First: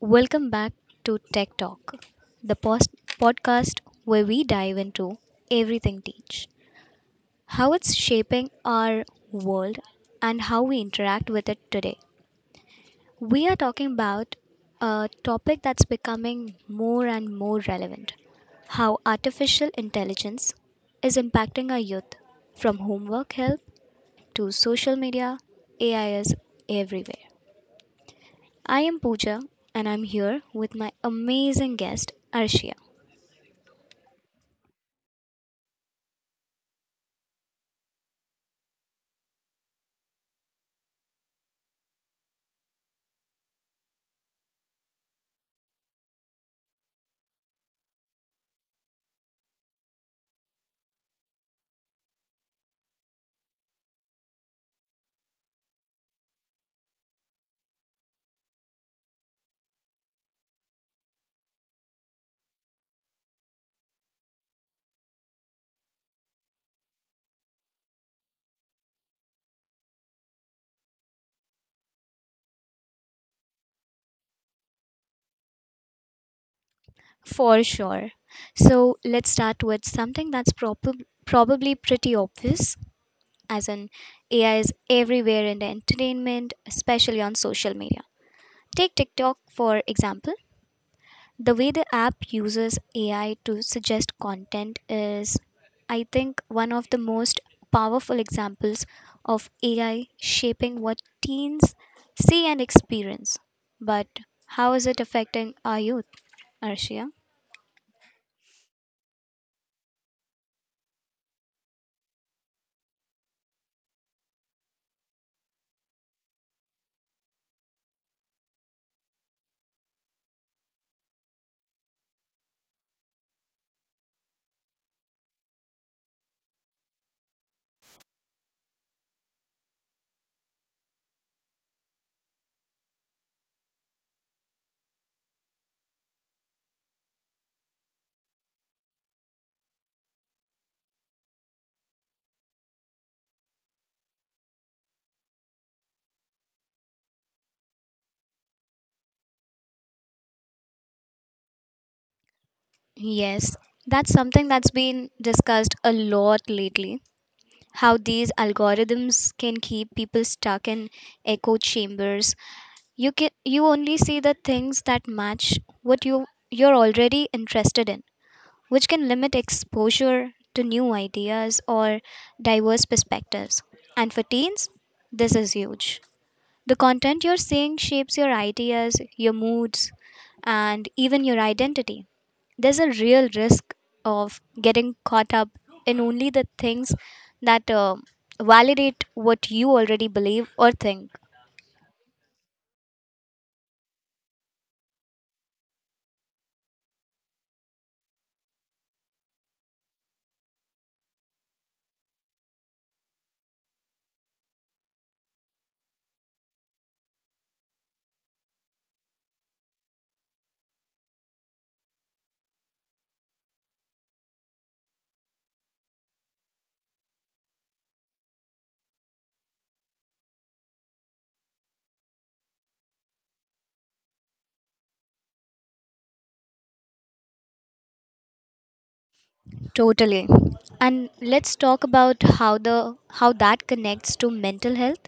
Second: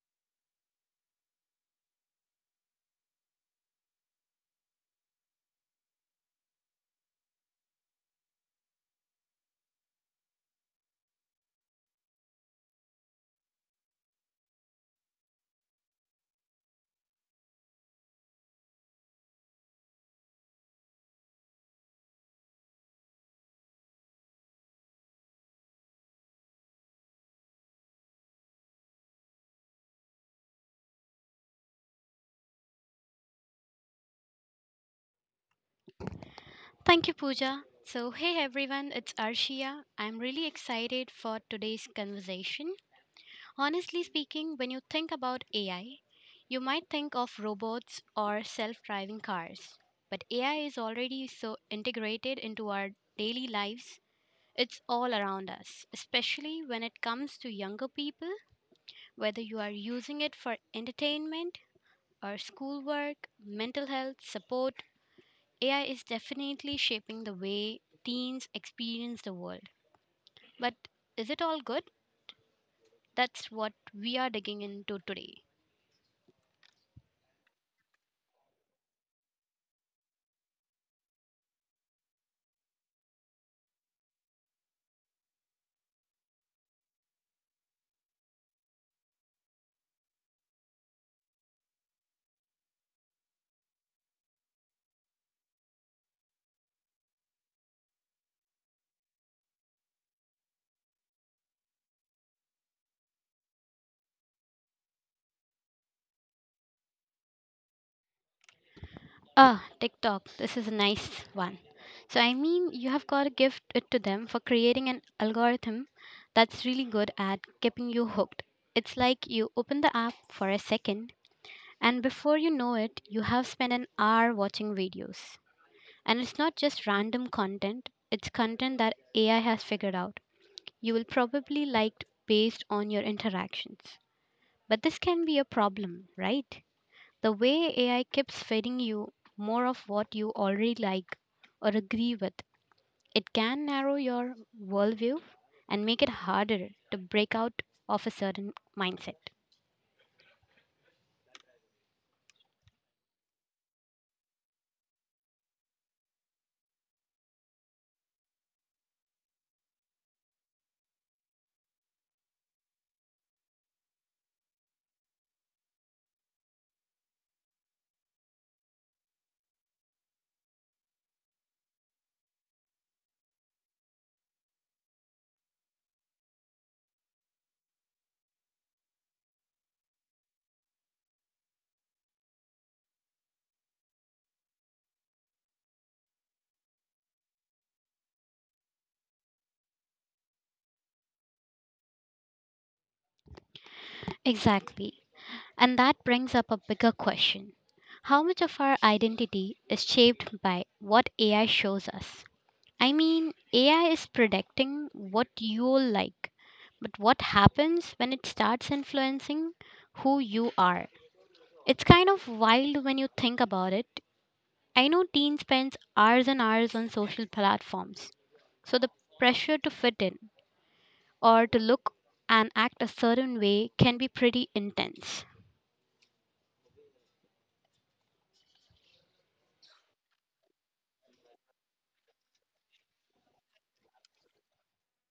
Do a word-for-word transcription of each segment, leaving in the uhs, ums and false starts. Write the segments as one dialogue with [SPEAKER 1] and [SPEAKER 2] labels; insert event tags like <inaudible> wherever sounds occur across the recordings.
[SPEAKER 1] Welcome back to Tech Talk, the post- podcast where we dive into everything teach, how it's shaping our world, and how we interact with it today. We are talking about a topic that's becoming more and more relevant. How artificial intelligence is impacting our youth. From homework help to social media, A I is everywhere. I am Pooja and I'm here with my amazing guest, Arshia.
[SPEAKER 2] Thank you, Pooja. So, hey everyone, it's Arshia. I'm really excited for today's conversation. Honestly speaking, when you think about A I, you might think of robots or self driving cars. But A I is already so integrated into our daily lives, it's all around us, especially when it comes to younger people, whether you are using it for entertainment or schoolwork, mental health, support, A I is definitely shaping the way teens experience the world. But is it all good? That's what we are digging into today.
[SPEAKER 1] For sure. So let's start with something that's prob- probably pretty obvious, as in A I is everywhere in the entertainment, especially on social media. Take TikTok, for example. The way the app uses A I to suggest content is, I think, one of the most powerful examples of A I shaping what teens see and experience. But how is it affecting our youth, Arshia?
[SPEAKER 2] Ah, TikTok. This is a nice one. So, I mean, you have got to give it to them for creating an algorithm that's really good at keeping you hooked. It's like you open the app for a second, and before you know it, you have spent an hour watching videos. And it's not just random content, it's content that A I has figured out you will probably liked based on your interactions. But this can be a problem, right? The way A I keeps feeding you more of what you already like or agree with, it can narrow your worldview and make it harder to break out of a certain mindset.
[SPEAKER 1] Yes, that's something that's been discussed a lot lately. How these algorithms can keep people stuck in echo chambers. You can you only see the things that match what you you're already interested in, which can limit exposure to new ideas or diverse perspectives. And for teens, this is huge. The content you're seeing shapes your ideas, your moods, and even your identity. There's a real risk of getting caught up in only the things that uh, validate what you already believe or think.
[SPEAKER 2] Exactly. And that brings up a bigger question. How much of our identity is shaped by what A I shows us? I mean, A I is predicting what you'll like, but what happens when it starts influencing who you are? It's kind of wild when you think about it. I know teens spends hours and hours on social platforms, so the pressure to fit in or to look and act a certain way can be pretty intense.
[SPEAKER 1] Totally. And let's talk about how the how that connects to mental health.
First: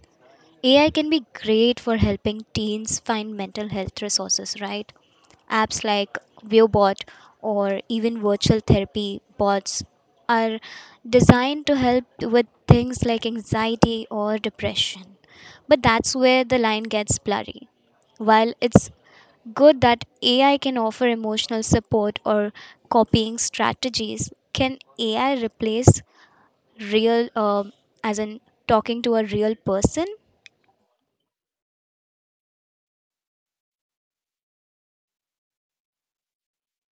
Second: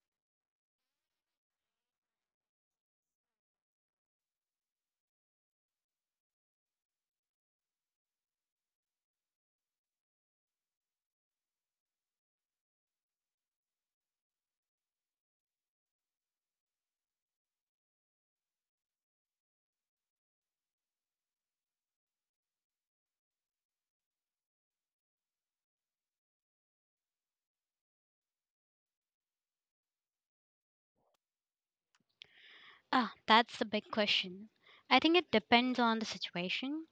[SPEAKER 1] A I can be great for helping teens find mental health resources, right? Apps like ViewBot or even virtual therapy bots are designed to help with things like anxiety or depression. But that's where the line gets blurry. While it's good that A I can offer emotional support or copying strategies, can A I replace real, um as in talking to a real person?
[SPEAKER 2] Ah, that's the big question. I think it depends on the situation.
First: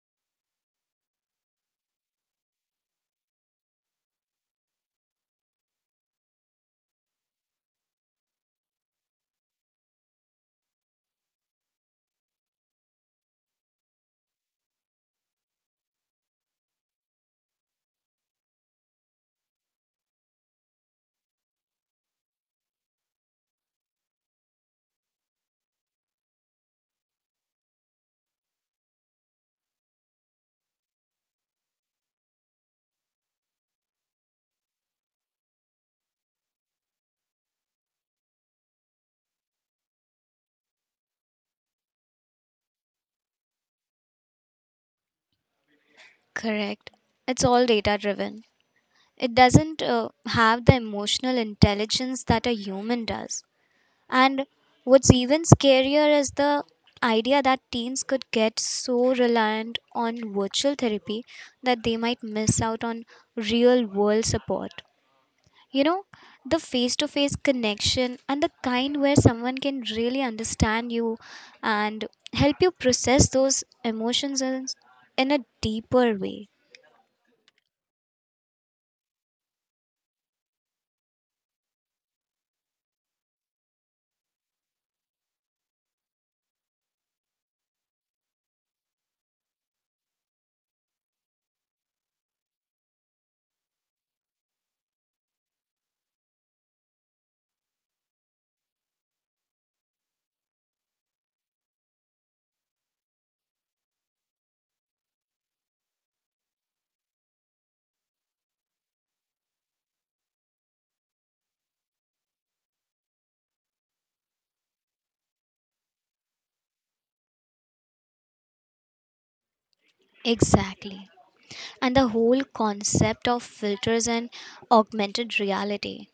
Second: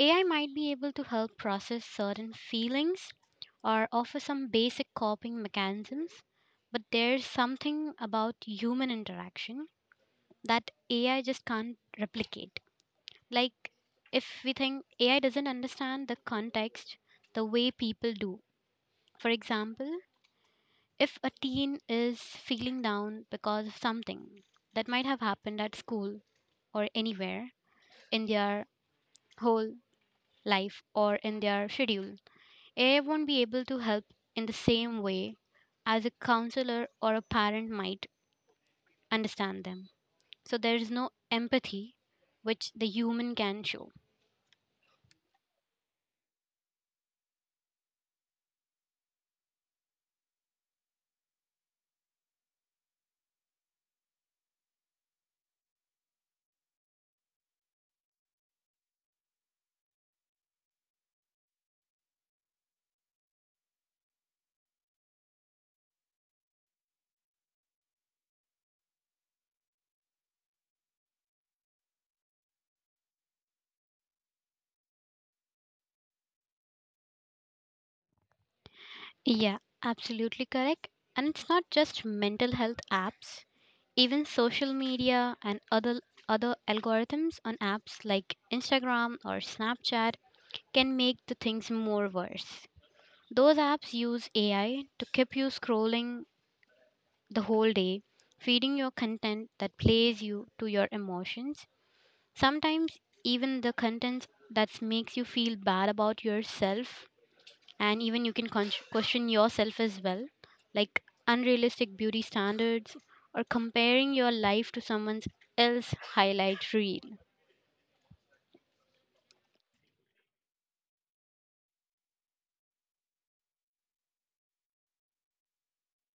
[SPEAKER 2] A I might be able to help process certain feelings or offer some basic coping mechanisms, but there's something about human interaction that A I just can't replicate. Like, if we think A I doesn't understand the context the way people do. For example, if a teen is feeling down because of something that might have happened at school or anywhere in their whole life or in their schedule, A I won't be able to help in the same way as a counselor or a parent might understand them. So there is no empathy which the human can show.
[SPEAKER 1] Correct. It's all data driven. It doesn't uh, have the emotional intelligence that a human does. And what's even scarier is the idea that teens could get so reliant on virtual therapy that they might miss out on real world support. You know, the face to face connection and the kind where someone can really understand you and help you process those emotions in, in a deeper way.
[SPEAKER 2] Yeah, absolutely correct. And it's not just mental health apps, even social media and other other algorithms on apps like Instagram or Snapchat can make the things more worse. Those apps use A I to keep you scrolling the whole day, feeding your content that plays you to your emotions. Sometimes even the content that makes you feel bad about yourself, and even you can con- question yourself as well, like unrealistic beauty standards or comparing your life to someone else's highlight reel.
[SPEAKER 1] Exactly. And the whole concept of filters and augmented reality.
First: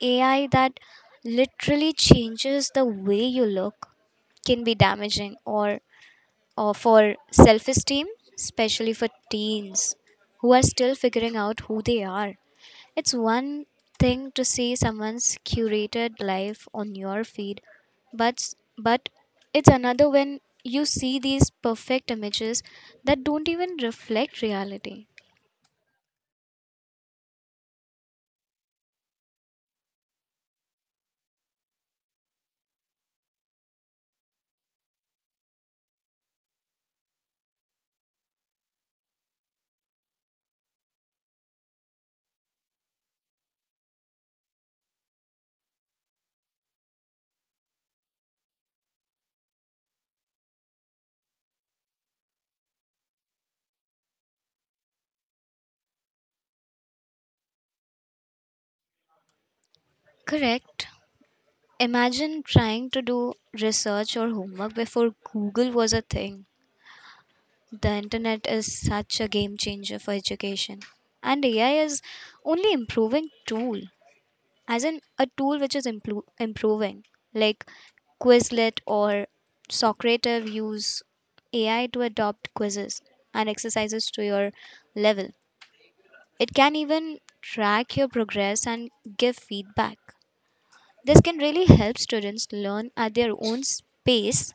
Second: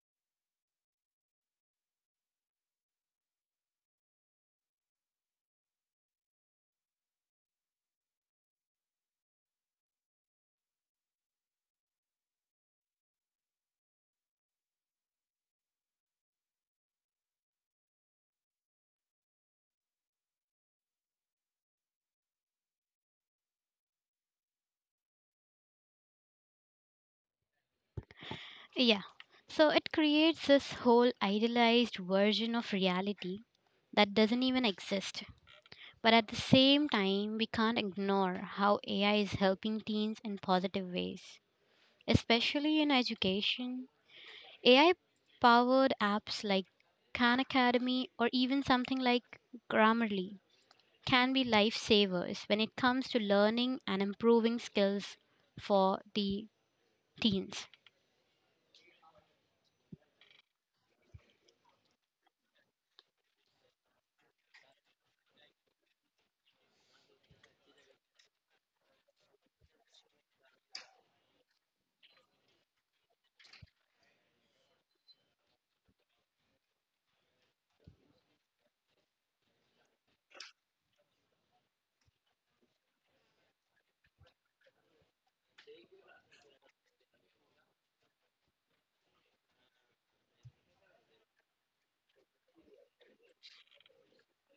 [SPEAKER 1] A I that literally changes the way you look can be damaging or, or for self esteem, especially for teens who are still figuring out who they are. It's one thing to see someone's curated life on your feed, but s- but it's another when you see these perfect images that don't even reflect reality.
[SPEAKER 2] Yeah. So it creates this whole idealized version of reality that doesn't even exist. But at the same time, we can't ignore how A I is helping teens in positive ways, especially in education. A I powered apps like Khan Academy or even something like Grammarly can be lifesavers when it comes to learning and improving skills for the teens.
[SPEAKER 1] Correct. Imagine trying to do research or homework before Google was a thing. The internet is such a game changer for education. And A I is only improving tool, as in a tool which is impro- improving. Like Quizlet or Socrative use A I to adopt quizzes and exercises to your level. It can even track your progress and give feedback. This can really help students learn at their own s- pace.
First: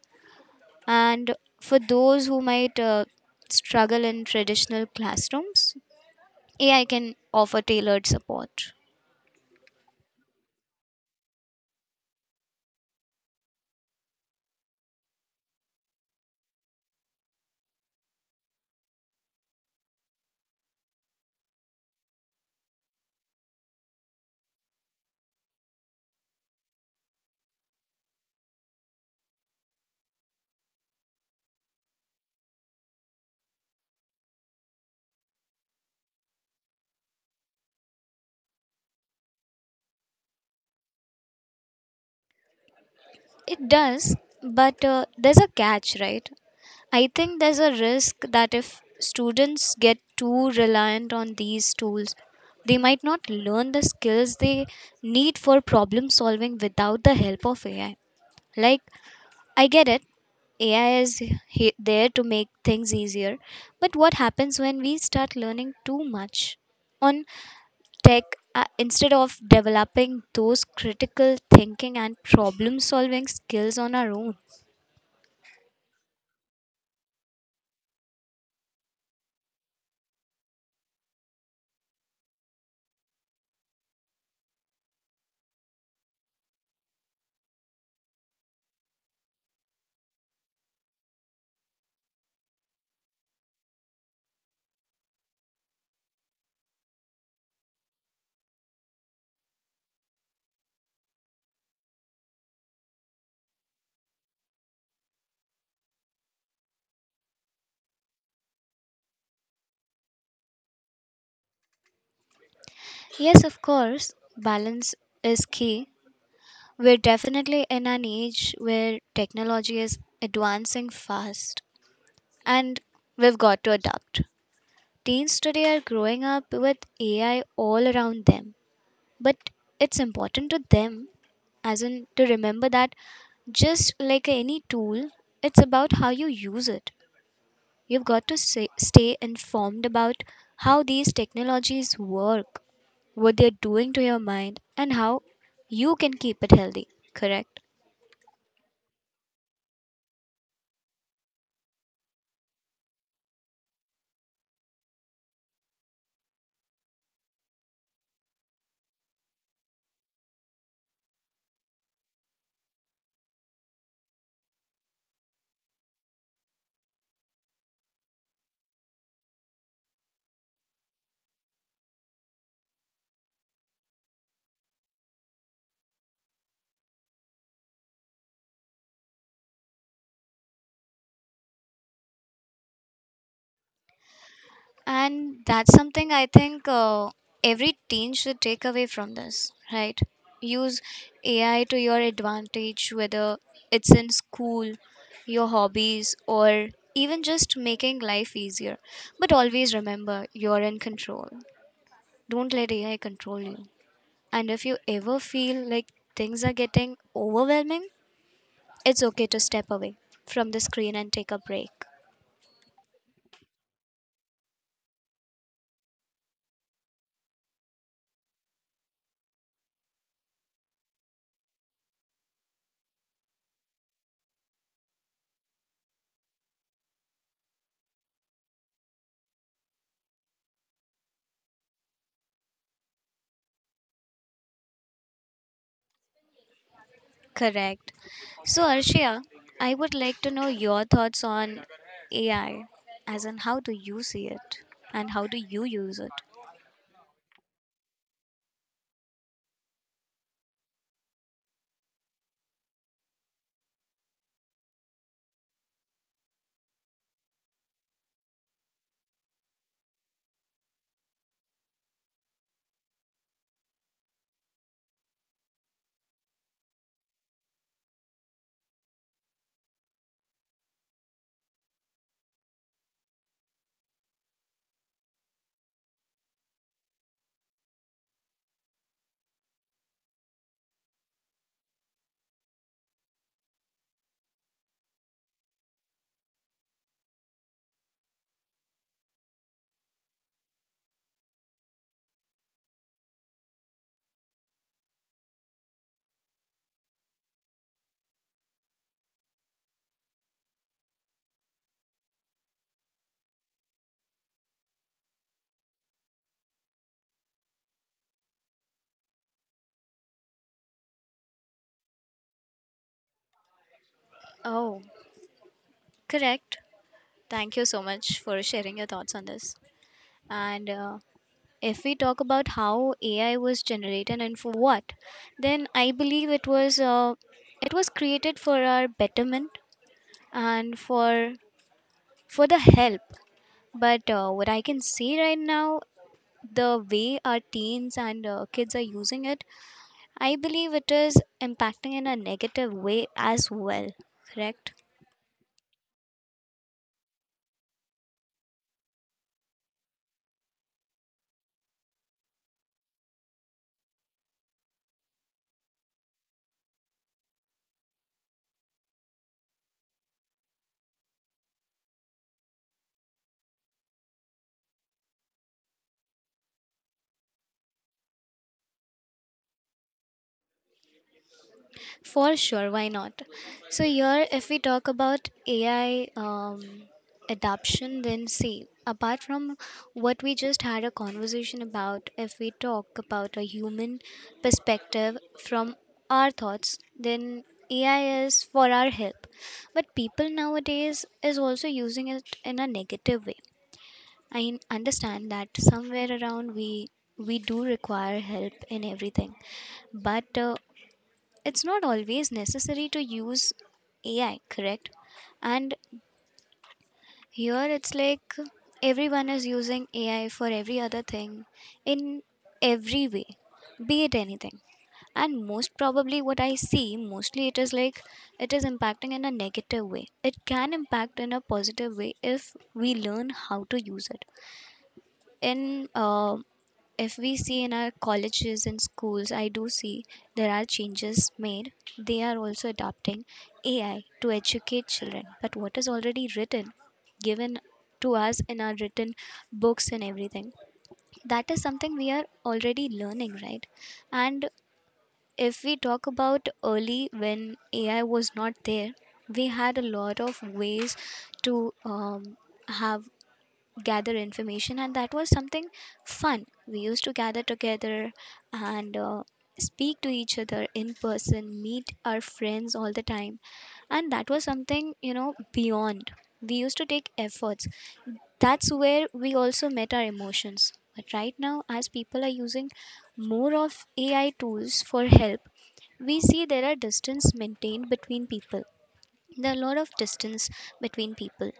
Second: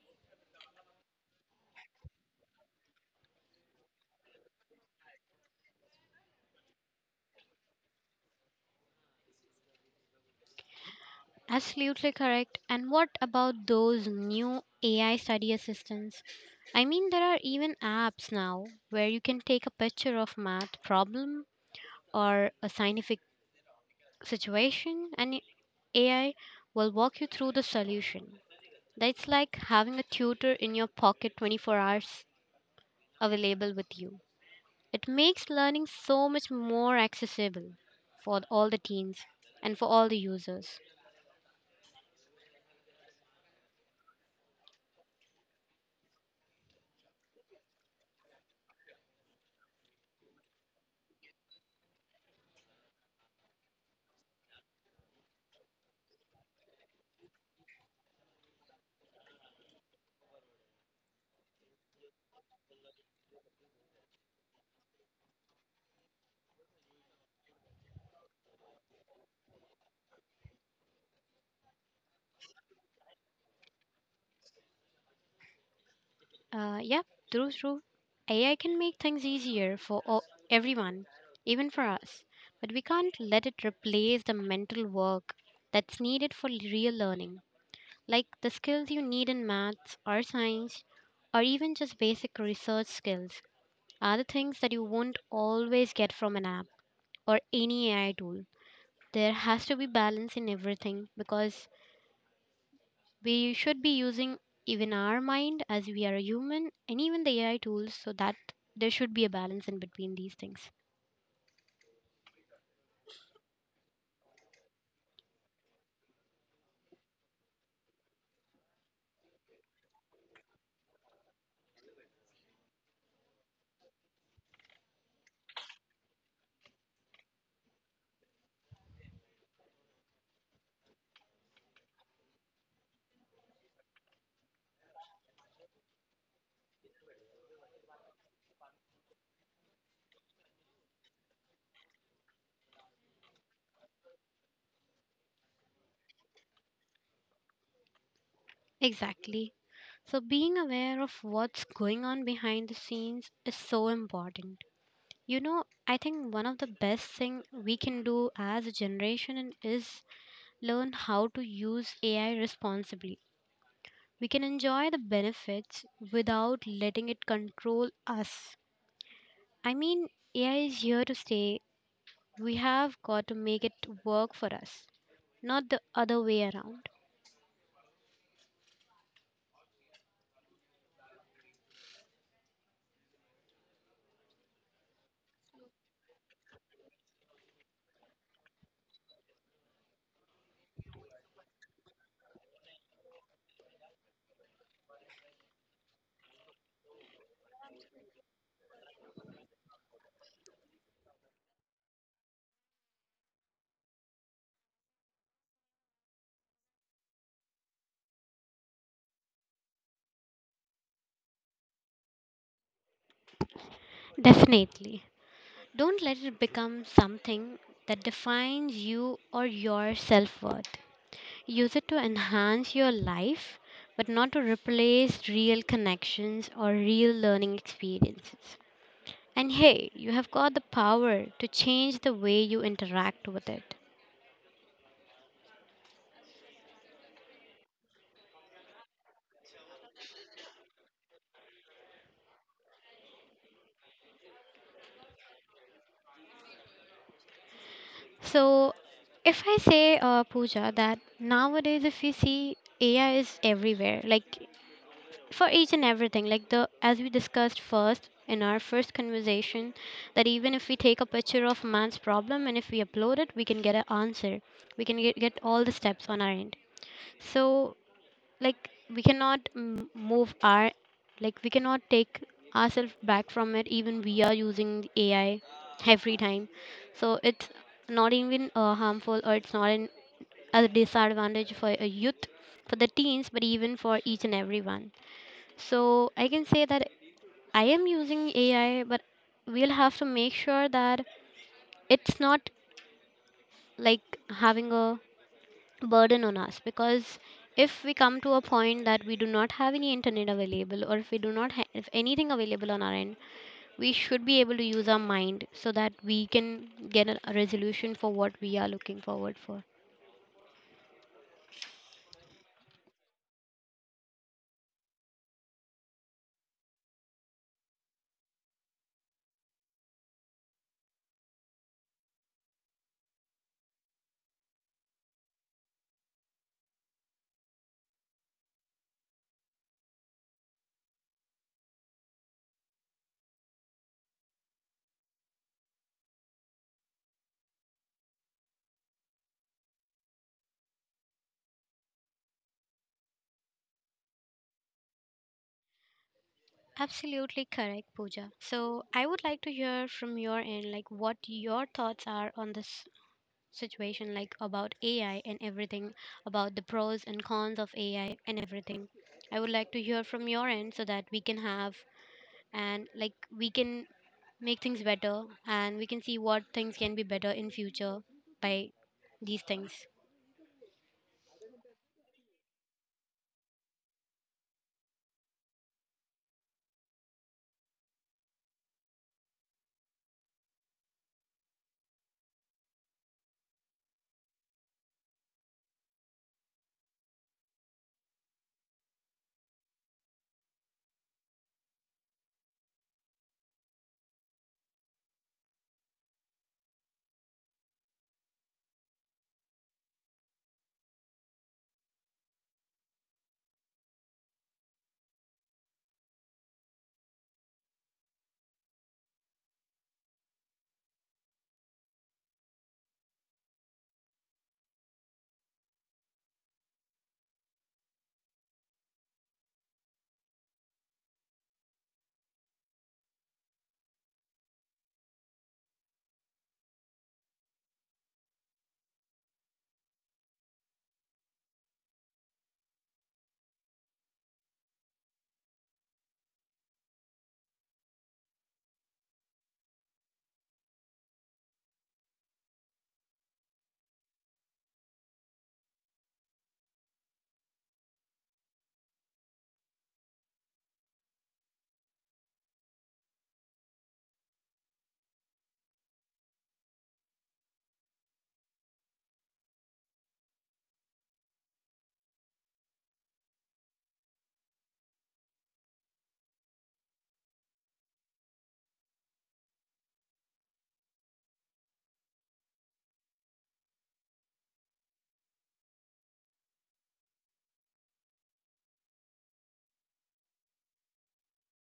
[SPEAKER 1] And for those who might uh, struggle in traditional classrooms, A I can offer tailored support.
[SPEAKER 2] Absolutely correct. And what about those new A I study assistants? I mean, there are even apps now where you can take a picture of math problem or a scientific situation and it- A I will walk you through the solution. That's like having a tutor in your pocket twenty-four hours available with you. It makes learning so much more accessible for all the teens and for all the users.
[SPEAKER 1] It does, but uh, there's a catch, right? I think there's a risk that if students get too reliant on these tools, they might not learn the skills they need for problem solving without the help of A I. Like, I get it, A I is he- there to make things easier. But what happens when we start learning too much on tech uh, instead of developing those critical thinking and problem solving skills on our own?
[SPEAKER 2] Uh, yeah, true, true. A I can make things easier for all, everyone, even for us, but we can't let it replace the mental work that's needed for real learning, like the skills you need in maths or science, or even just basic research skills. Are the things that you won't always get from an app or any A I tool. There has to be balance in everything because we should be using even our mind as we are a human and even the A I tools so that there should be a balance in between these things.
[SPEAKER 1] Yes, of course, balance is key. We're definitely in an age where technology is advancing fast and we've got to adapt. Teens today are growing up with A I all around them, but it's important to them, as in to remember that just like any tool, it's about how you use it. You've got to say, stay informed about how these technologies work, what they're doing to your mind, and how you can keep it healthy. Correct.
[SPEAKER 2] Exactly. So, being aware of what's going on behind the scenes is so important. You know, I think one of the best thing we can do as a generation and is learn how to use A I responsibly. We can enjoy the benefits without letting it control us. I mean, A I is here to stay. We have got to make it work for us, not the other way around.
[SPEAKER 1] And that's something I think uh, every teen should take away from this, right? Use A I to your advantage, whether it's in school, your hobbies, or even just making life easier. But always remember, you're in control. Don't let A I control you. And if you ever feel like things are getting overwhelming, it's okay to step away from the screen and take a break.
[SPEAKER 2] Definitely. Don't let it become something that defines you or your self worth. Use it to enhance your life, but not to replace real connections or real learning experiences. And hey, you have got the power to change the way you interact with it.
[SPEAKER 1] Correct. So, Arshia, I would like to know your thoughts on A I, as in how do you see it and how do you use it?
[SPEAKER 2] So, if I say, uh, Pooja, that nowadays if you see A I is everywhere, like for each and everything like the as we discussed first in our first conversation that even if we take a picture of a man's problem and if we upload it we can get an answer we can get, get all the steps on our end, so like we cannot m- move our, like we cannot take ourselves back from it even we are using AI every time. So it's not even uh, harmful, or it's not an, a disadvantage for a youth, for the teens, but even for each and everyone. So I can say that I am using A I, but we'll have to make sure that it's not like having a burden on us, because if we come to a point that we do not have any internet available or if we do not have anything available on our end, we should be able to use our mind so that we can get a a resolution for what we are looking forward for.
[SPEAKER 1] Oh, correct. Thank you so much for sharing your thoughts on this. And uh, if we talk about how A I was generated and for what, then I believe it was uh, it was created for our betterment and for for the help. But uh, what I can see right now, the way our teens and uh, kids are using it, I believe it is impacting in a negative way as well. Correct?
[SPEAKER 2] Absolutely correct, Pooja. So I would like to hear from your end, like what your thoughts are on this situation, like about A I and everything, about the pros and cons of A I and everything. I would like to hear from your end so that we can have and like we can make things better and we can see what things can be better in future by these things.
[SPEAKER 1] For sure, why not? So, here, if we talk about A I um, adoption, then see, apart from what we just had a conversation about, if we talk about a human perspective from our thoughts, then A I is for our help. But people nowadays is also using it in a negative way. I n- understand that somewhere around we we do require help in everything, but uh, it's not always necessary to use A I, correct? And here it's like everyone is using A I for every other thing in every way, be it anything. And most probably, what I see mostly it is like it is impacting in a negative way. It can impact in a positive way if we learn how to use it. In uh, If we see in our colleges and schools, I do see there are changes made. They are also adopting A I to educate children. But what is already written, given to us in our written books and everything, that is something we are already learning, right? And if we talk about early when A I was not there, we had a lot of ways to um, have gather information, and that was something fun. We used to gather together and uh, speak to each other in person, meet our friends all the time, and that was something, you know, beyond. We used to take efforts. That's where we also met our emotions. But right now, as people are using more of AI tools for help, we see there are distance maintained between people. There are a lot of distance between people.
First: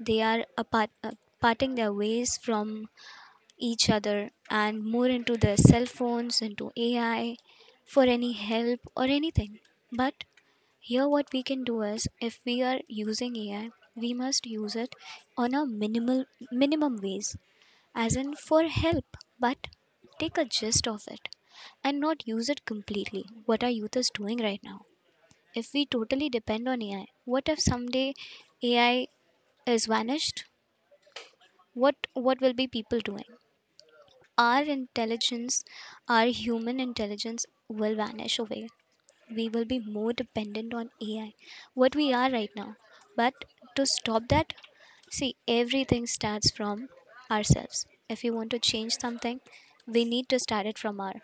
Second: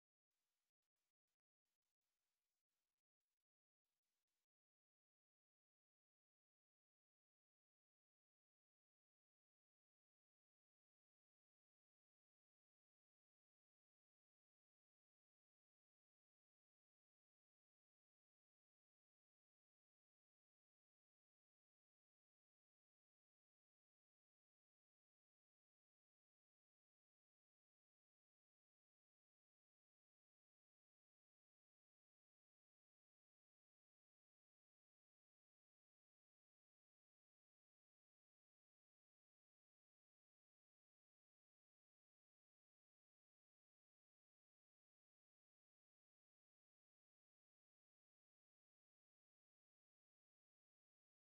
[SPEAKER 1] They are apart, uh, parting their ways from each other and more into their cell phones, into A I for any help or anything. But here, what we can do is if we are using A I, we must use it on a minimal minimum ways, as in for help, but take a gist of it and not use it completely. What our youth is doing right now. If we totally depend on A I, what if someday A I is vanished? What what will be people doing? Our intelligence, our human intelligence will vanish away. We will be more dependent on A I, what we are right now. But to stop that, see, everything starts from ourselves. If we want to change something, we need to start it from our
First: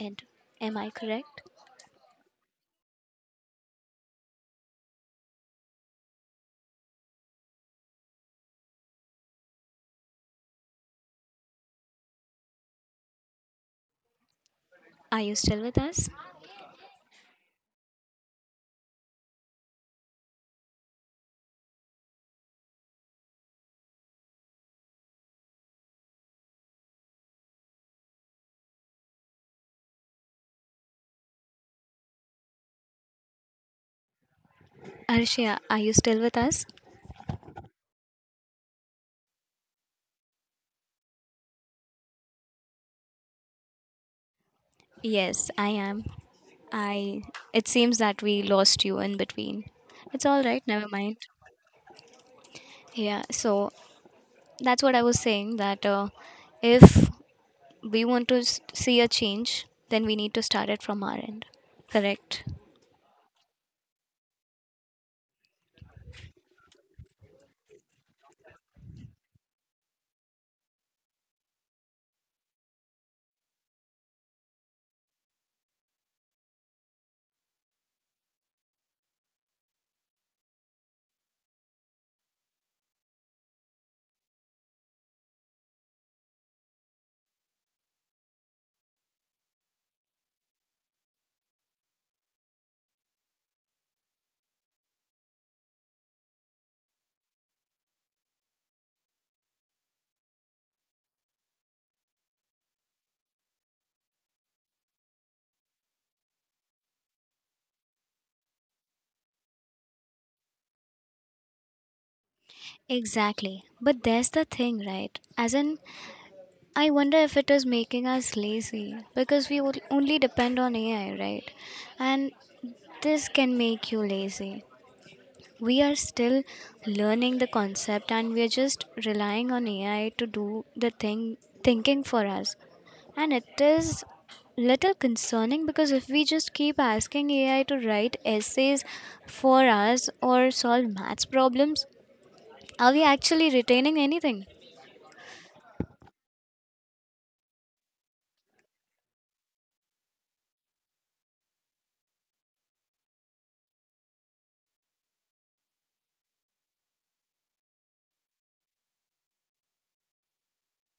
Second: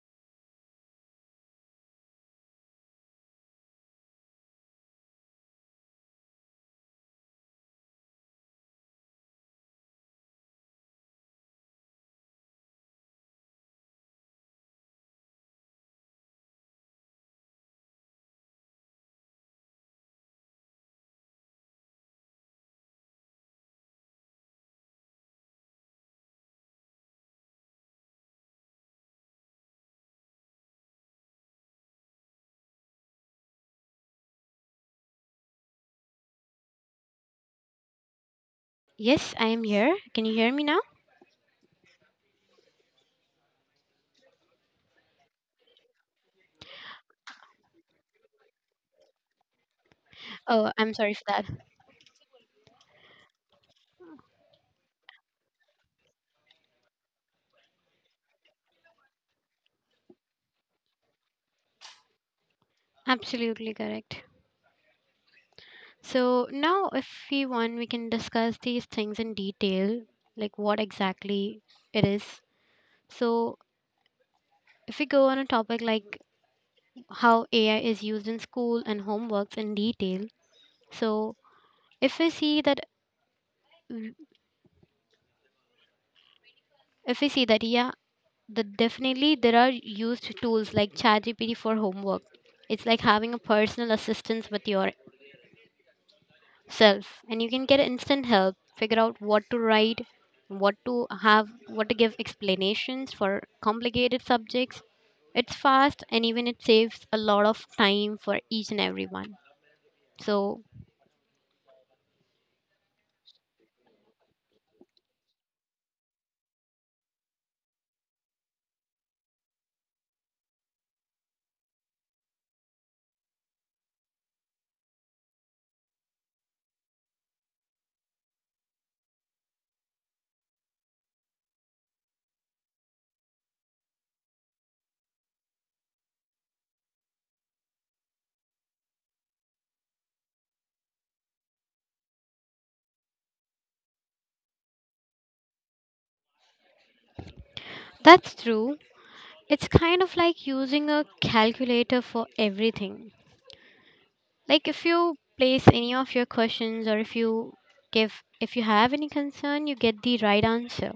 [SPEAKER 1] end. Am I correct? Are you still with us? Arshia, are you still with us?
[SPEAKER 2] Yes, I am here. Can you hear me now?
[SPEAKER 1] Yes, I am. I It seems that we lost you in between. It's all right,
[SPEAKER 2] Oh,
[SPEAKER 1] never
[SPEAKER 2] I'm sorry
[SPEAKER 1] mind.
[SPEAKER 2] for that.
[SPEAKER 1] Yeah, so that's what I was saying that uh, if we want to s- see a change, then we need to start it from our end. Correct.
[SPEAKER 2] Absolutely correct. So now, if we want, we can discuss these things in detail, like what exactly it is. So, if we go on a topic like how A I is used in school and homeworks in detail. So if we see that, mm, if we see that, yeah, the definitely there are used tools like ChatGPT for homework. It's like having a personal assistance with yourself, and you can get instant help, figure out what to write, what to have, what to give explanations for complicated subjects. It's fast, and even it saves a lot of time for each and everyone. So
[SPEAKER 1] Exactly. But there's the thing, right? As in, I wonder if it is making us lazy, because we would only depend on A I, right? And this can make you lazy. We are still learning the concept and we are just relying on A I to do the thing thinking for us. And it is little concerning because if we just keep asking A I to write essays for us or solve maths problems, are we actually retaining anything?
[SPEAKER 2] that's true. It's kind of like using a calculator for everything. Like if you place any of your questions or if you give, if you have any concern, you get the right answer.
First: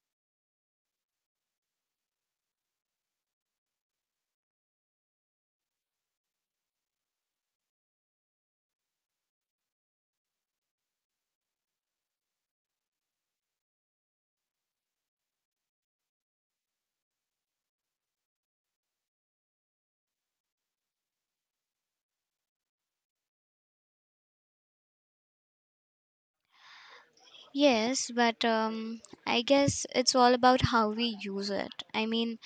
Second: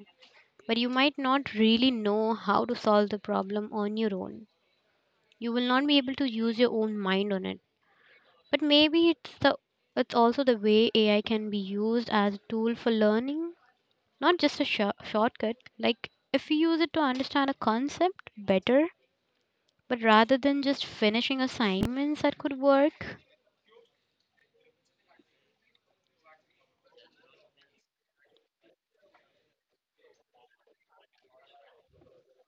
[SPEAKER 2] But you might not really know how to solve the problem on your own. You will not be able to use your own mind on it. But maybe it's the it's also the way A I can be used as a tool for learning, not just a shor- shortcut. Like if we use it to understand a concept better, but rather than just finishing assignments that could work,
[SPEAKER 1] Yes, but um, I guess it's all about how we use it. I mean,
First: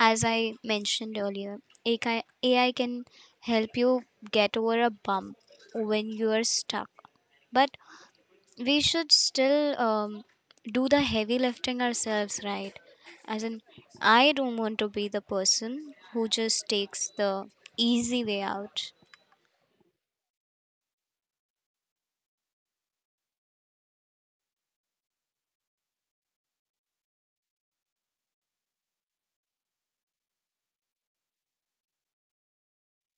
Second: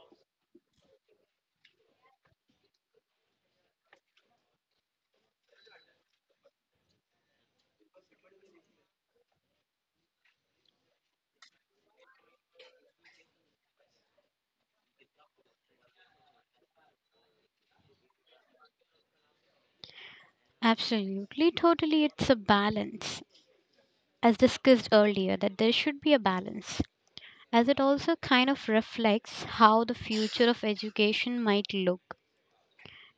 [SPEAKER 1] as I mentioned earlier, A I, A I can help you get over a bump when you are stuck. But we should still um, do the heavy lifting ourselves, right? As in, I don't want to be the person who just takes the easy way out.
[SPEAKER 2] absolutely, totally, it's a balance. As discussed earlier, that there should be a balance, as it also kind of reflects how the future of education might look.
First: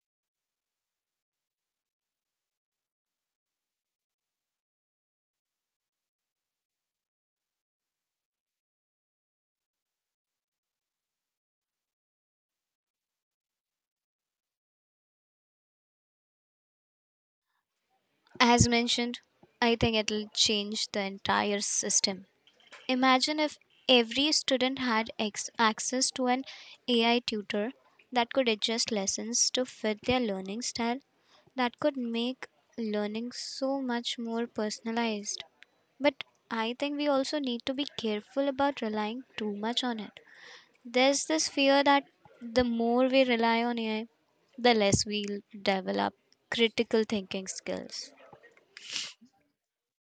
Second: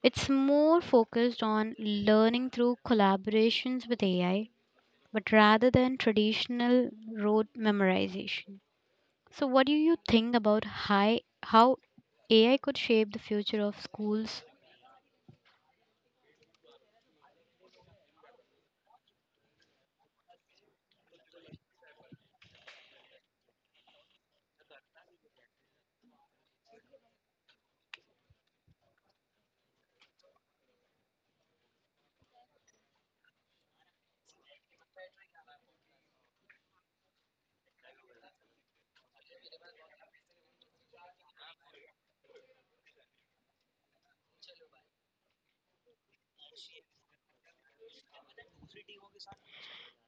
[SPEAKER 2] It's more focused on learning through collaborations with A I, but rather than traditional rote memorization. So, what do you think about high, how A I could shape the future of schools?
[SPEAKER 1] As mentioned, I think it'll change the entire system. Imagine if every student had ex- access to an A I tutor that could adjust lessons to fit their learning style, that could make learning so much more personalized. But I think we also need to be careful about relying too much on it. There's this fear that the more we rely on A I, the less we'll develop critical thinking skills.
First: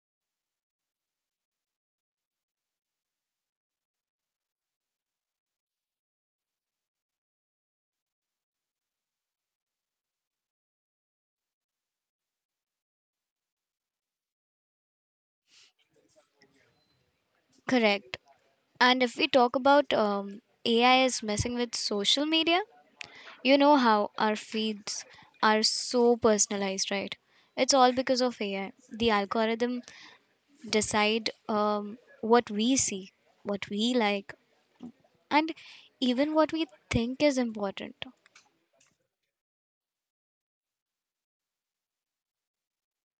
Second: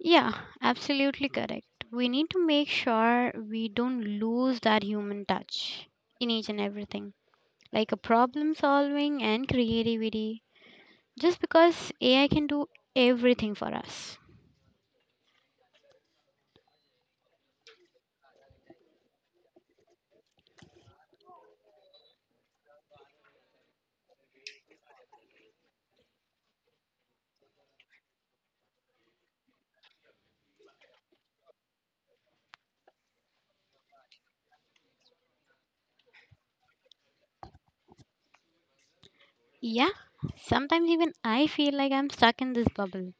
[SPEAKER 2] Yeah, absolutely correct. We need to make sure we don't lose that human touch in each and everything, like a problem solving and creativity, just because A I can do everything for us.
[SPEAKER 1] Correct. And if we talk about um, A I is messing with social media. You know how our feeds are so personalized, right? It's all because of A I. The algorithm decide um, what we see, what we like, and even what we think is important.
[SPEAKER 2] Yeah, sometimes even I feel like I'm stuck in this bubble.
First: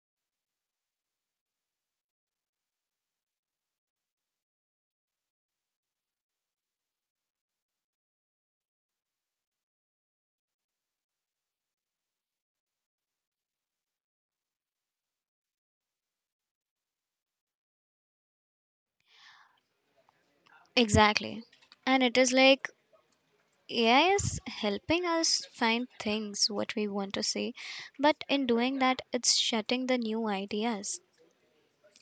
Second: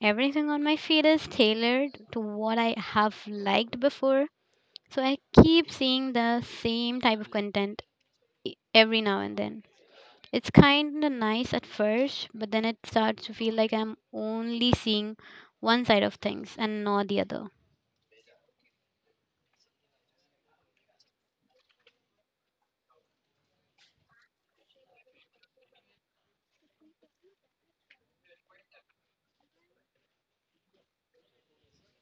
[SPEAKER 2] Everything on my feed is tailored to what I have liked before, so I keep seeing the same type of content e- every now and then. It's kind of nice at first, but then it starts to feel like I'm only seeing one side of things and not the other.
[SPEAKER 1] Exactly. And it is like A I is helping us find things what we want to see, but in doing that, it's shutting the new ideas.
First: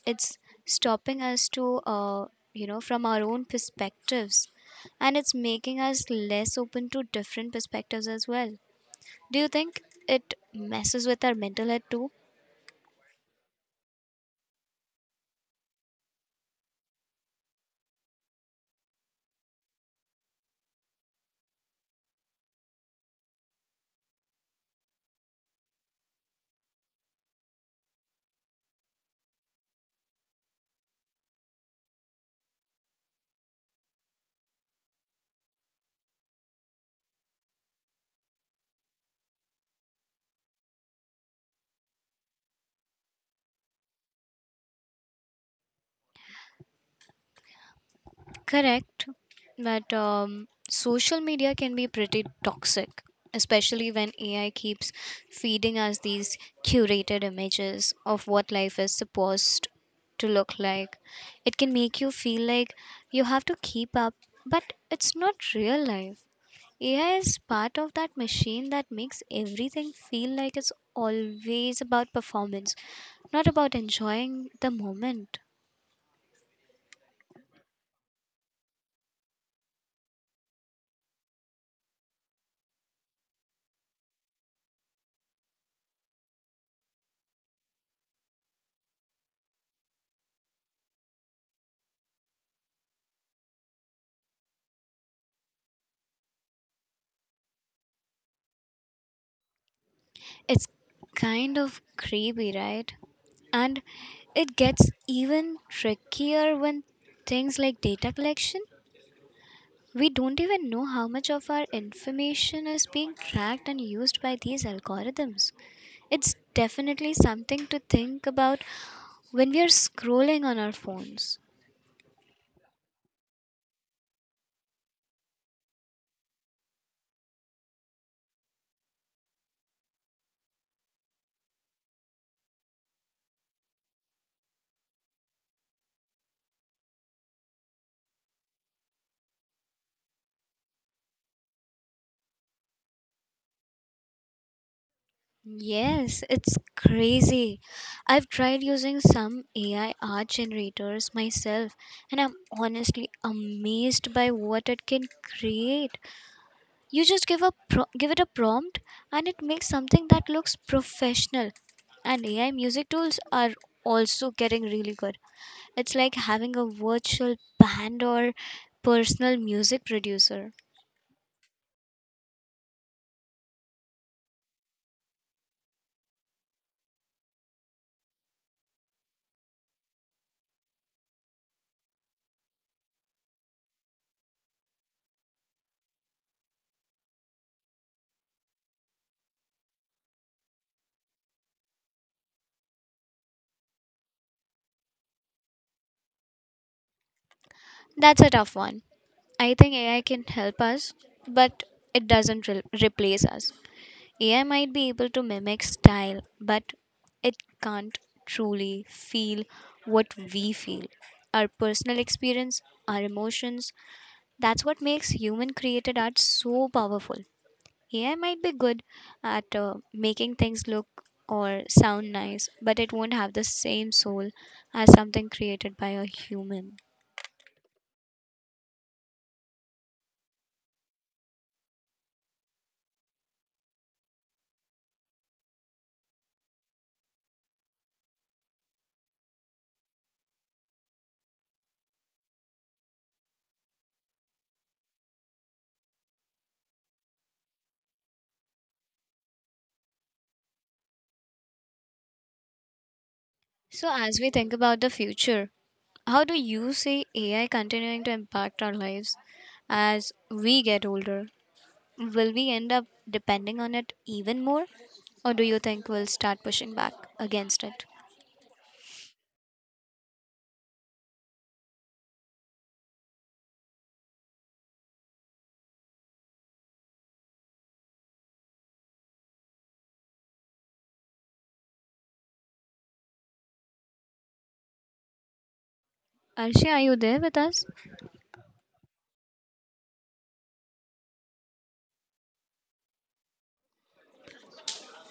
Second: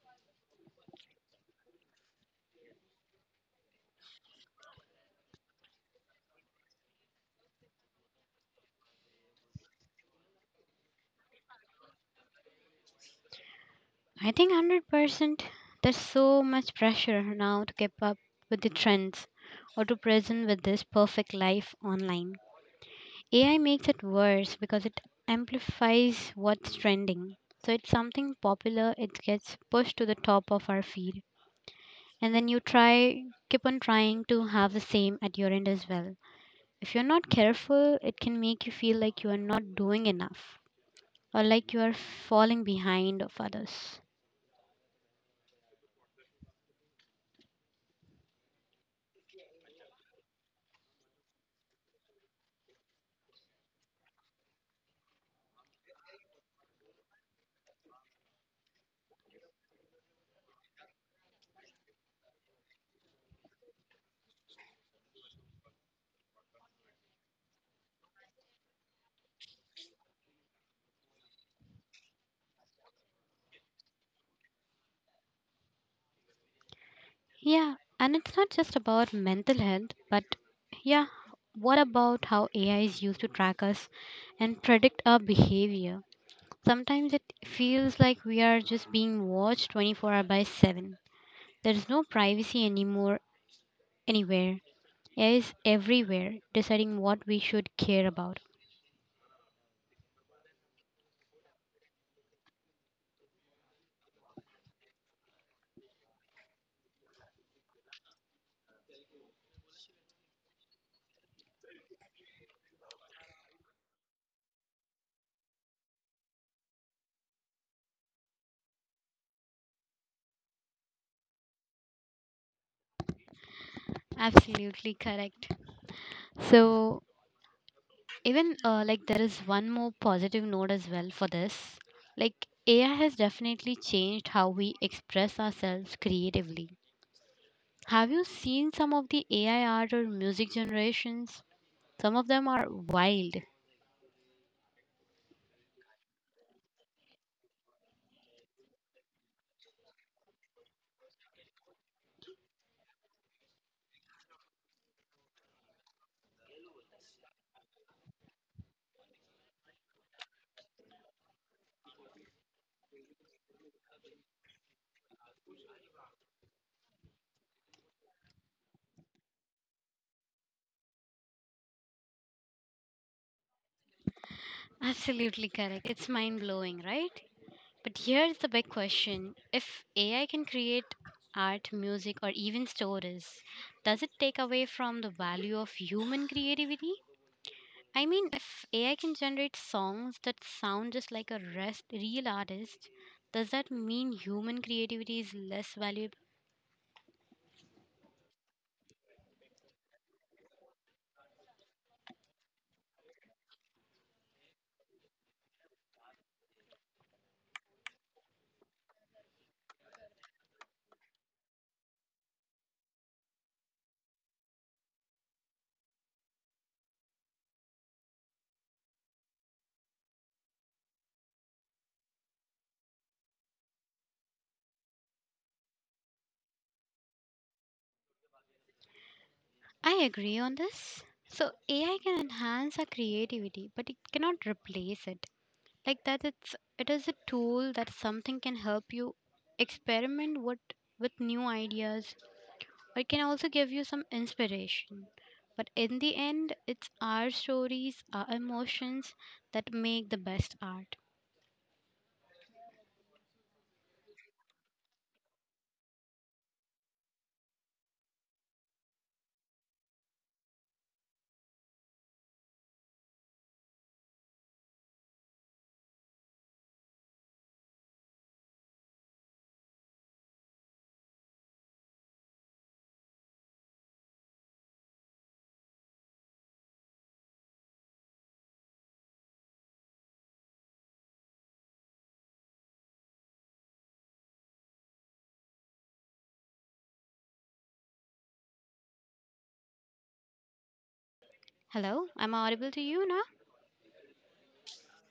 [SPEAKER 1] It's stopping us to, uh, you know, from our own perspectives, and it's making us less open to different perspectives as well. Do you think it messes with our mental health too?
[SPEAKER 2] I think one hundred percent, there's so much pressure now to keep up with the trends or to present with this perfect life online. A I makes it worse because it amplifies what's trending. So it's something popular, it gets pushed to the top of our feed. And then you try, keep on trying to have the same at your end as well. If you're not careful, it can make you feel like you are not doing enough or like you are falling behind of others.
[SPEAKER 1] Correct. But um, social media can be pretty toxic, especially when AI keeps feeding us these curated images of what life is supposed to look like. It can make you feel like you have to keep up, but it's not real life. A I is part of that machine that makes everything feel like it's always about performance, not about enjoying the moment.
[SPEAKER 2] Yeah, and it's not just about mental health, but yeah, what about how A I is used to track us and predict our behavior? Sometimes it feels like we are just being watched twenty-four hours by seven. There is no privacy anymore anywhere. A I is everywhere, deciding what we should care about.
[SPEAKER 1] It's kind of creepy, right? And it gets even trickier when things like data collection. We don't even know how much of our information is being tracked and used by these algorithms. It's definitely something to think about when we are scrolling on our phones.
[SPEAKER 2] Absolutely correct. So, even uh, like there is one more positive note as well for this, like AI has definitely changed how we express ourselves creatively. Have you seen some of the AI art or music generations? Some of them are wild.
[SPEAKER 1] Yes, it's crazy. I've tried using some A I art generators myself, and I'm honestly amazed by what it can create. You just give a pro- give it a prompt, and it makes something that looks professional. And A I music tools are also getting really good. It's like having a virtual band or personal music producer.
[SPEAKER 2] Absolutely correct. It's mind blowing, right? But here's the big question: if A I can create art, music, or even stories, does it take away from the value of human creativity? I mean, if A I can generate songs that sound just like a rest, real artist, does that mean human creativity is less valuable?
[SPEAKER 1] That's a tough one. I think A I can help us, but it doesn't re- replace us. A I might be able to mimic style, but it can't truly feel what we feel. Our personal experience, our emotions, that's what makes human created art so powerful. A I might be good at uh, making things look or sound nice, but it won't have the same soul as something created by a human.
[SPEAKER 2] I agree on this. So, A I can enhance our creativity, but it cannot replace it. Like that, it's it is a tool that something can help you experiment what with new ideas. It can also give you some inspiration. But in the end, it's our stories, our emotions that make the best art.
[SPEAKER 1] So, as we think about the future, how do you see A I continuing to impact our lives as we get older? Will we end up depending on it even more, or do you think we'll start pushing back against it? Arshi, are you there with us?
[SPEAKER 2] Hello, I'm audible to you now?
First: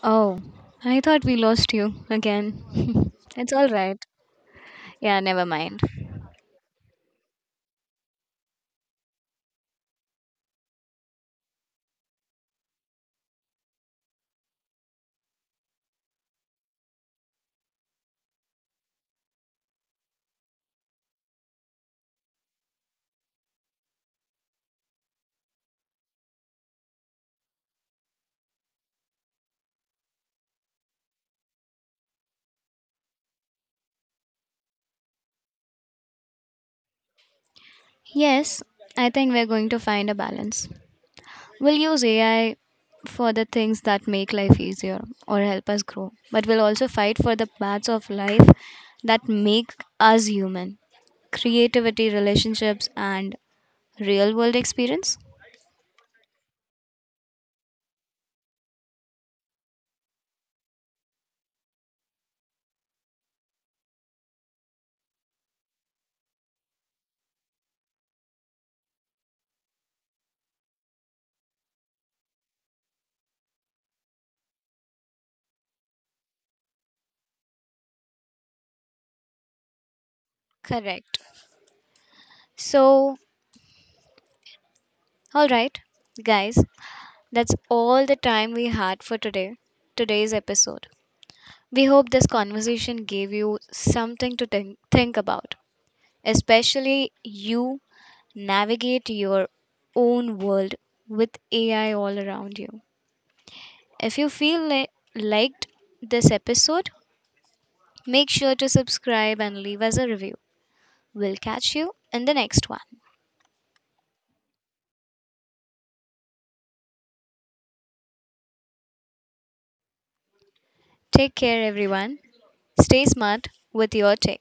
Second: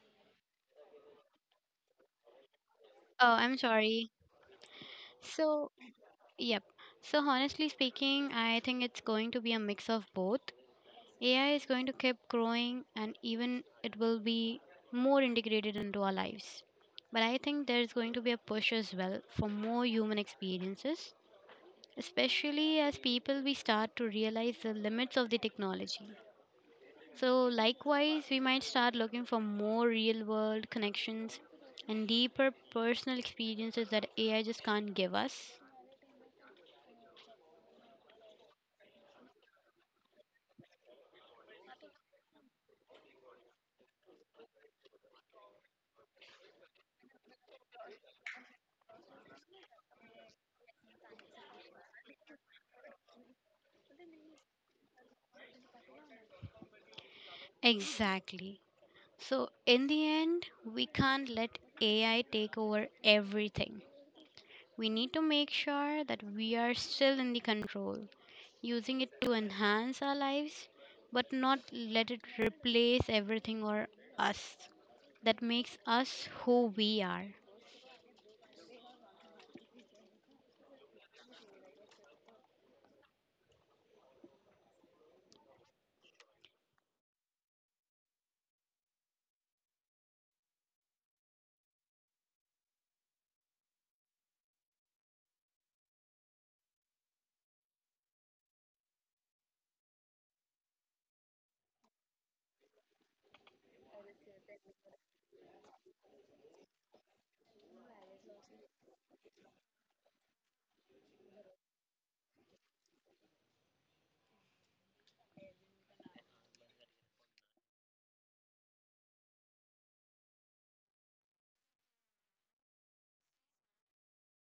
[SPEAKER 1] Oh, I thought we lost you again. <laughs>
[SPEAKER 2] Oh,
[SPEAKER 1] It's
[SPEAKER 2] I'm
[SPEAKER 1] all right.
[SPEAKER 2] sorry.
[SPEAKER 1] Yeah, never
[SPEAKER 2] So,
[SPEAKER 1] mind.
[SPEAKER 2] yep. So, honestly speaking, I think it's going to be a mix of both. A I is going to keep growing and even it will be more integrated into our lives. But I think there's going to be a push as well for more human experiences, especially as people we start to realize the limits of the technology. So, likewise, we might start looking for more real world connections and deeper personal experiences that A I just can't give us.
[SPEAKER 1] Yes, I think we're going to find a balance. We'll use A I for the things that make life easier or help us grow, but we'll also fight for the parts of life that make us human. Creativity, relationships, and real world experience.
[SPEAKER 2] Exactly. So, in the end, we can't let A I take over everything. We need to make sure that we are still in the control, using it to enhance our lives, but not let it replace everything or us that makes us who we are.
[SPEAKER 1] Correct. So, all right, guys, that's all the time we had for today, today's episode. We hope this conversation gave you something to think, think about. Especially you navigate your own world with A I all around you. If you feel li- liked this episode, make sure to subscribe and leave us a review. We'll catch you in the next one. Take care, everyone. Stay smart with your tech.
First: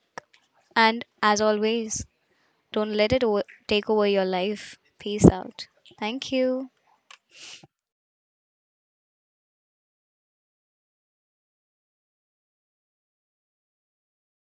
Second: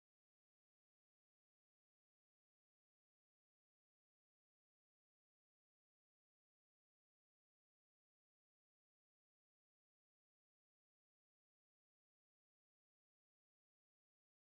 [SPEAKER 1] And as always, don't let it o- take over your life. Peace out. Thank you.